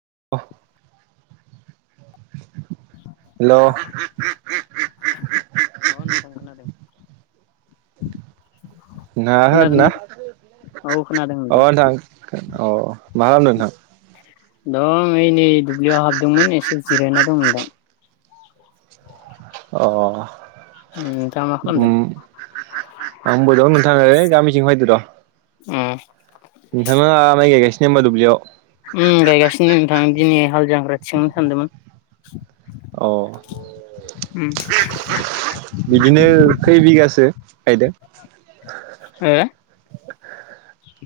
[inaudible] अ नोंथां खोनादों हेल' नोंथां खोनादोंना आ खोनादों ना औ खोनादों अ नोंथां थां अ मा खालामदों नोंथां? दं ओइ नै दुब्लियाव हाबदोंमोन एसे जिरायना दंमोन [unintelligible] अ। नोंथां आ माख खालाम दों? उम आंबो दं [unintelligible] ओ गामिथिंफायदोर'। उम। नोंथां आ माइ गायगासि ओमबा दुब्लियाव। आं दिनै हाल जांग्रा थिखांनो सानदोंमोन। औ। उम। बिदिनो खै [unintelligible] हो--?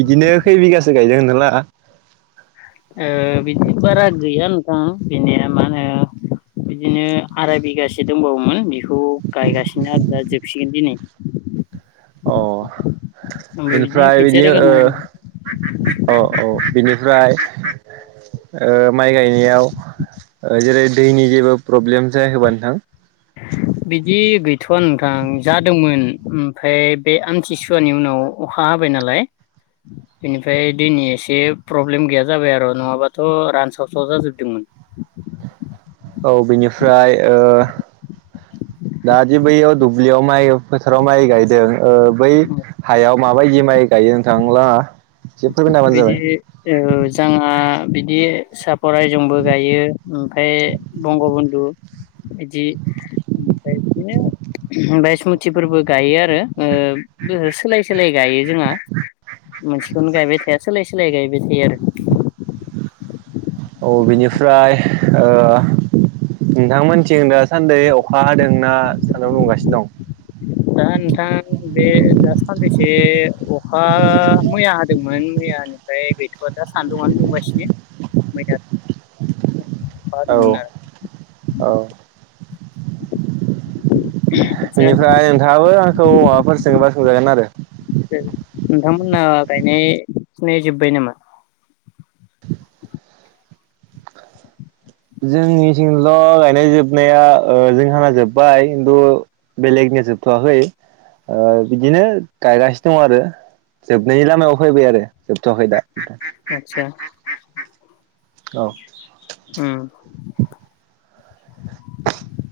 बिदिनो खै बिगासो गायजागोन नोंथां लाहा। ओ बिदि बारा गैया नोंथां गैनाइया मा होनो बिदिनो आराय बिगासो दंबावोमोन बेखौ गायगासिनो आरो दा जोबसिगोन दिनै। [inaudible] अ। ओमफ्राय बिदिनो बिनिफ्राय खोथिया बिदि ओ रोगाना होदों औ औ बिनिफ्राय। माइ गायनायाव जेरै दैनि जेबो प्रब्लेम जायाखोमा नोंथां। [unintelligible] बिदि गैथ'वा नोंथां जादोंमोन ओमफ्राय बे आमथिसुवानि उनाव अखा हाबाय। नालाय। बेनिफ्राय दैै एसे प्रब्लेम गैया जाबाय आरो नङाबाथ' रानसावस्राव जाजोबदोंमोन। [unintelligible] औ बिनिफ्राय ओ दादि बैयाव दुब्लियाव माइ फोथाराव माइ गायदों। ओ बै हायाव माबायदि माइ गायो नों थांलाहा। बिदि ओ जोंहा बिदि सापरायजोंबो गायो ओमफाय बंग बन्धु। बिदि ओमफ्राय बिदिनो बायसमुथिफोरबो गायो आरो ओ हो सोलाय सोलाय गायो जोंहा मोनसे बेखौनो गायबाय थाया सोलाय सोलाय गायबाय थायो आरो। औ बिनिफ्राय ओ नोंथांमोनथिं दासानदै अखा हादों आंना सानाव दंगासिनो दं? दा नोंथां बे दा सानबैसे अखा मैया होदोंमोन मैयानिफ्राय ओमफ्राय गैथ'वा दा सान्दुंआ दुंगासिनो [unintelligible] अखा औ हादोंमोन आरो औ। [unintelligible] दाहाबो आंखौ माबाफोरजों सोंबा सोंजागोन आरो नोंथांमोना गायनाय फुनाय जोब्बाय नामा। [unintelligible] जोंनिथिंल' गायनाय जोबनाया ओ जोंहाना जोब्बाय खिन्थु बेलेग ना जोबथ'याखै। ओ बिदिनो गायगासिनो दङ आरो जोबनायनि लामायाव फैबाय आरो जोबथ'वाखै दा। आतसा। औ [unintelligible]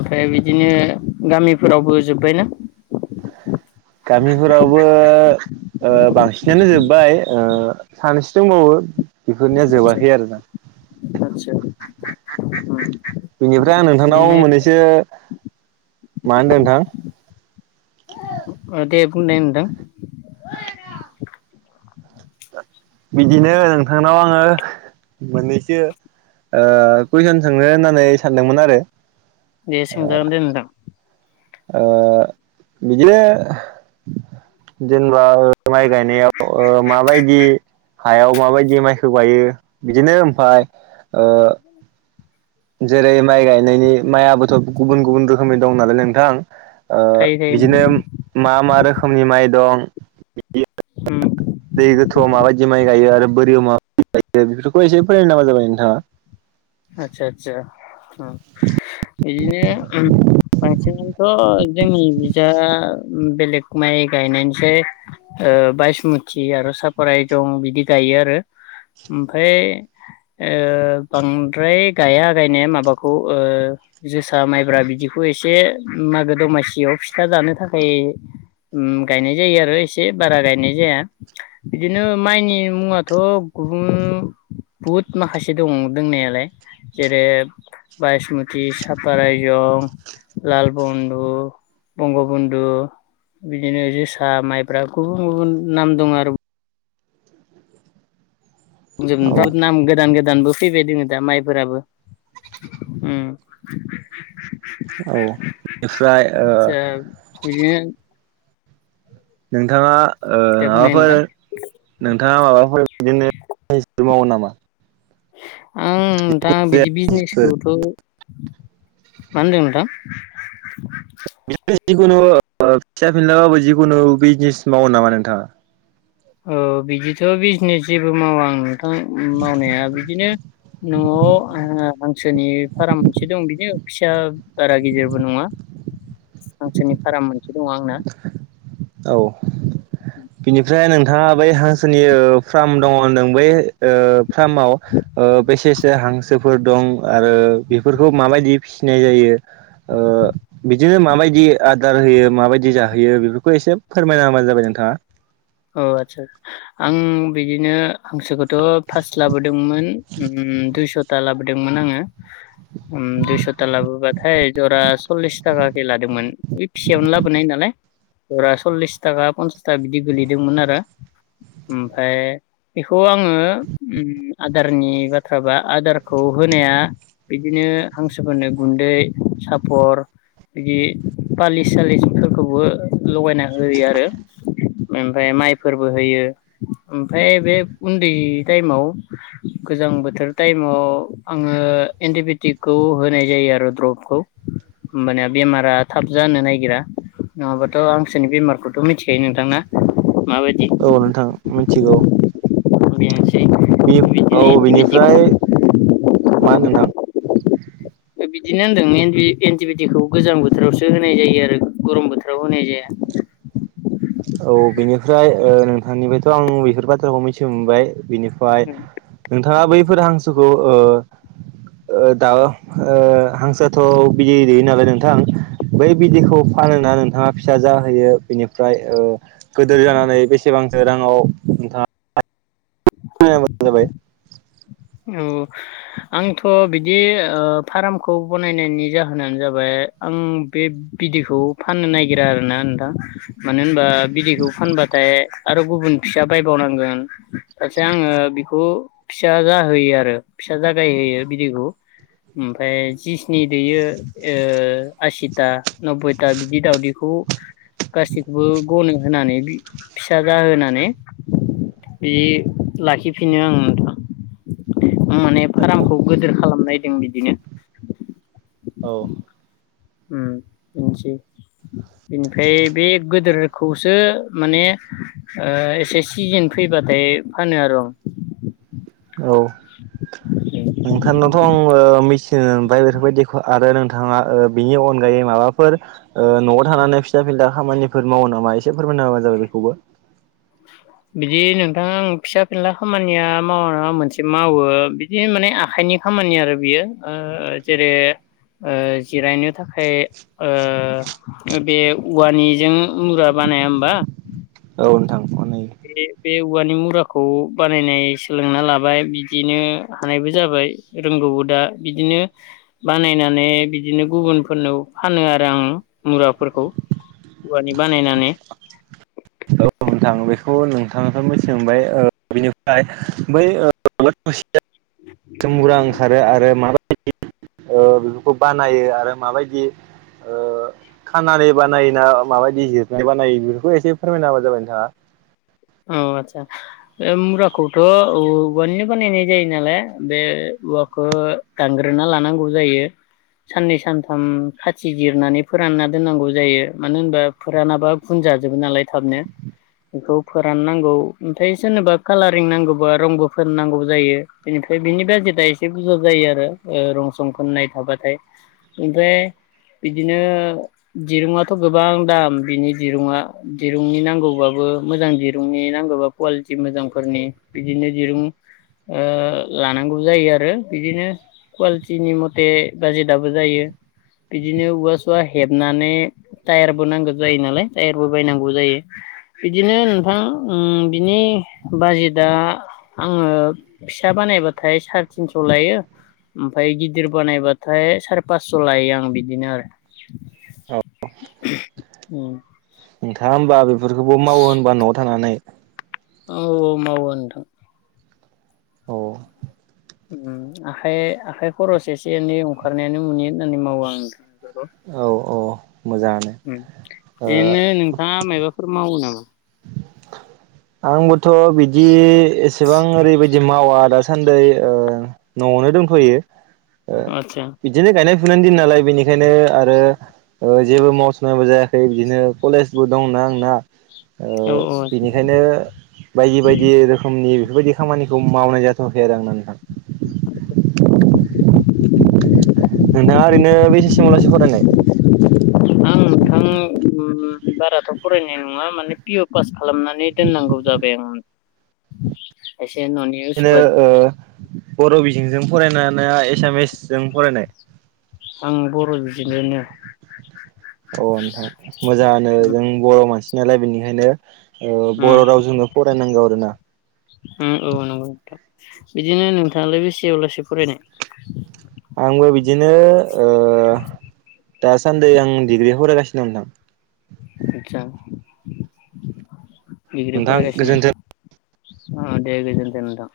ओमफ्राय बिदिनो गामिफोरावबो जोब्बायनाः गामिफोरावबो ओ बांसिनानो जोब्बाय ओ सानैसो दंबावो बेफोरनिया आदसा जोबाखै आरो दा। आदसा उम [inaudible] बेनिफ्राय आं नोंथांनाव बिदिनो मोननैसो मा होनदो नोंथां? ओ दे बुंनाय नोंथां। बिदिनो नोंथांनाव आङो मोननैसो ओ कुइसन सोंनो होननानै सानदोंमोन आरो। दे सोंजागोन दे नोंथां। ओ बिदिनो जेनेबा माइ गायनायाव ओ माबायदि हायाव माबायदि माइखौ गायो बिदिनो ओमफाय ओ जेरै माइ गायनायनि मायाबोथ' गुबुन गुबुन रोखोमनि दं नालाय नोंथां। ओ थायो थायो बिदिनो नोंथां मा मा रोखोमनि माइ दं? बि होम दै गोथौआव माबायदि माइ गायो आरो बोरियाव मा [unintelligible] बेफोरखौ एसे फरायनो नामा जाबाय नोंथाङा। [inaudible] अ इदिनो बांसिनथ' जोंनि बिजा बेलेग माइ गायसै ओ ओ बायसमुथि आरो सापाराय दं बिदि गायो आरो। ओमफ्राय ओ बां ओमफ्राय गाया गायनाय माबाखौ ओ जोसा माइब्रा बिदिखौ एसे मागो द मासियाव फिथा दानो थाखाय उम गायनाय जायो आरो एसे बारा गायनाय जाया। बिदिनो माइनि मुङाथ' गुबुन बहुद माखासे दं दंनायालाय। जेरै बायसमुथि, साफर आयजं लाल बन्न्दु, बंग बन्न्दु बिदिनो जोसा माइब्रा गुबुन गुबुन नाम दं आरो। औ बुंजोबनोथ' नाम गोदान गोदानबो फैबाय दोङो दा माइफोराबो। उम [inaudible] औ बेनिफ्राय ओ आदसा बिदिनो नोंथाङा ओ दे बुंनाय माबाफोर नोंथां नोंथाङा माबाफोर बिदिनो फोर मावो नामा? आं दा बिदि बिजनेसखौथ' [inaudible] मा होनदों नोंथां? [inaudible] जिखुनु फिसा फिनलाबाबो जिखुनु बिजनेस मावो नामा नोंथाङा? औ बिदिथ' बिजनेस जेबो मावा आं नोंथां मावनाया बिदिनो न'आव आङो हांसोनि फाराम मोनसे दं बिनो फिसा बारा गिदेरबो नङा हांसोरनि फाराम मोनसे दङ आंना औ बिनिफ्राय नोंथाङा बै हांसोनि ओ फार्म दङ होनदों बै ओ फार्माव ओ बेसेसो हांसो फोर दं आरो बेफोरखौ माबायदि फिसिनाय जायो? ओ बिदिनो माबायदि आदार होयो माबायदि जाहोयो बेफोर खौ एसे फोरमायना होबानो जाबाय नोंथाङा। अ आदसा आं बिदिनो हांसोखौथ' फास्ट लाबोदोंमोन। दुइस'था लाबोदोंमोन आङो। ओम दुइस'ता लाबो बथायाय जरा सल्लिस थाखा लादोंमोन बे फिसियावनो लाबोनाय नालाय जरा सल्लिस थाखा पन्सास थाखा बिदि गोलैदोंमोन आरो। ओमफाय बेखौ आङो आदारनि बाथ्राबा आदारखौ होनाया बिदिनो हांसोफोरनो गुन्दै सापर बिदि फालिस सालिसफोरखौबो लगायना होयो आरो। ओमफाय माइफोरबो होयो ओमफ्राय बे उन्दै टाइमाव गोजां बोथोर टाइमाव आङो एन्टिबायटिकखौ होनाय जायो आरो द्रपखौ। होमबानिया बेमारा थाब जानो नागिरा। नङाबाथ' हांसोनि बेमारखौथ' मिथिखायो नोंथांना? औ नोंथां मिथिगौ। [unintelligible] बियो बिदिनो औ एन्टिबायटिक बिनिफ्राय मा नोंथां? ओ बिदिनो होनदों एन्टि- एन्टिबिटिखौ गोजां बोथोरावसो होनाय जायो आरो गरम बोथोराव होनाय जाया। [inaudible] औ बिनिफ्राय ओ नोंथांनिफ्रायथ' आं बिफोर बाथ्राखौ मिथि मोनबाय बिनि फाय नोंथाङा बैफोर हांसोखौ ओ ओ दा ओ हांसोआथ' बिदै दैयो नालाय नोंथां बै बिदैखौ फा फानोना नोंथाङा फिसा जाहोयो बेनिफ्राय ओ गोदोर जानानै बेसेबांसो राङाव नोंथाङा [unintelligible] औ आंथ' बिदि ओ फारामखौ बनायनायनि जाहोनानो जाबाय आं बे बिदैखौ फाननो नागिरा आरोना नोंथां मानो होनबा बिदैखौ फानबाथाय आरो गुबुन फिसा बायबावनांगोन [unintelligible] आङो बिखौ फिसा जा होयो आरो फिसा जागाय होयो बिदैखौ। ओमफ्राय जिसिनि दैयो ओ आसिथा नब्बयथा बिदि दाउदैखौ [unintelligible] गाससिबखौबो गनो होनानै बि फिसा जाहोनानै बि लाखिफिनो आं नोंथां। आं माने फारामखौ गोदोर खालामनायदों बिदिनो। औ उम मिन्थियो। बेनिफ्राय बे गोदोरखौसो माने ओ एसे सिजेन फैबा थेय फानो आर' औ [unintelligible] नोंथांनावथ' आं ओ मेचन ओमफाय बेफोरबायदि आरो नोंथाङा ओ बिनि अनगायै माबाफोर ओ न'आव थानानै फिसा फिनला खामानिफोर मावो नामा एसे फोरमायना होबा जाबाय बिखौबो। बिदि नोंथां आं फिसा फिनला खामानिया मावा नङा मोनसे मावो बिदि माने आखाय नि खामानि आरो बियो ओ जेरै ओ जिरायनो थाखाय ओ बे उवानिजों मुरा बा नाया होमबा? औ नोंथां अननायो बे-बे उवानि मुराखौ बानायनाय सोलोंना लाबाय बिदिनो हानायबो जाबाय रोंगौ दा बिदिनो बानायनानै बिदिनो गुबुनफोरनौ फानो आरो आङो मुराफोर खौ उवानि बानायनानै। औ नोंथां बेखौ नोंथाङनिफ्राय मिथि मोनबाय ओ बिनिफ्राय बै [unintelligible] [inaudible] ओंखारो आरो मा [inaudible] ओ बिफोरखौ बानायो आरो माबायदि ओ खानानै बानायोना माबायदि जिरनै बानायो बेफोरखौ एसे फोरमायना होबा जाबाय नोंथाङा। औ आतसा बे मुरखौथ' औवानि बानायनाय जायो नालाय बे उवाखो दानग्रोना लानांगौ जायो। साननै सानथाम खाथि जिरनानै फोरानना दोननांगौ जायो मानो होनबा फोरानाबा गुन जाजोबो नालाय थाबनो बिखौ फोराननांगौ ओमफाय सोरनोबा कालारिं नांगौबा रंग' फोरनांगौ जायो बेनिफ्राय बिनि दा एसे बुरजा जायो आरो ओ रं सं फोननाय थाबाथाय ओमफ्राय बिदिनो दिरुङाथ' गोबां दाम बिनि दिरुङआ दिरुंनि नांगौबाबो मोजां दिरुंनि नांगौबा कुवालिटि मोजांफोरनि बिदिनो दिरुं ओ लानांगौ जायो आरो बिदिनो कुवालिटिनि मथे बाजेटआबो जायो बिदिनो औवा सुवा हेबनानै टायारबो नांगो जायो नालाय टायारबो बायनांगौ जायो। बिदिनो नोंथां उम बिनि बाजेटआ आंङो फिसा बानाय बाथाय सारि थिनस' लायो। ओमफाय गिदिर बानायबाथाय सारि पास्स' लायो आं बिदिनो आरो औ नोंथाङा होमबा बेफोरखौबो मावो होनबा न'आव थानानै? औ औ मावो नोंथां औ आखाइ आखाइ खरस एसे एनै अंखारनायानो मुनि होननानै मावो आंङो। औ औ औ मोजाङानो उम ओ ओरैनो नोंथाङा मायबाफोर मावो नामा? आंबोथ' बिदि एसेबां ओरैबायदि मावा दासान्दि ओ न'आवनो दंथ'यो ओ आदसा बिदिनो गायनाय फुनायनि दिन नालाय बेनिखायनो आरो जेबो मावथ'नायबो जायाखै बिदिनो कलेजबो दंना। आंना ओ औ औ बिनिखायनो बायदि बायदि रोखोमनि बेफोरबायदि खामानिखौ मावनाय जाथ'वाखै आरो आंना नोंथां [unintelligible] नोंथाङा ओरैनो बेसेसिमाव लासै फरायनाय? आं नोंथां उम बाराथ' फरायनाय नङा माने पिअ पास खालामनानै दोननांगौ जाबाय आं। एस- बिदिनो ओ बर' बिजोंजों फरायनायना एसामिस जों फरायनाय? आं बर' बिजोंजोंनो अ नोंथां मोजांआनो उम जों बर' मानसि नालाय बेनिखायनो ओ बर' उम रावजोंनो फरायनांगौ आरोना। उम औ नंगौ नोंथां बिदिनो नोंथाङालाय बेसेआवलासै फरायनाय? आंबो बिदिनो ओ दासान्दि आं डिग्रि फरायगासि। नोंथां आदसा दिग्रि नोंथां फरायगासिनो गोजोन्थों अ दे गोनथों नोंथां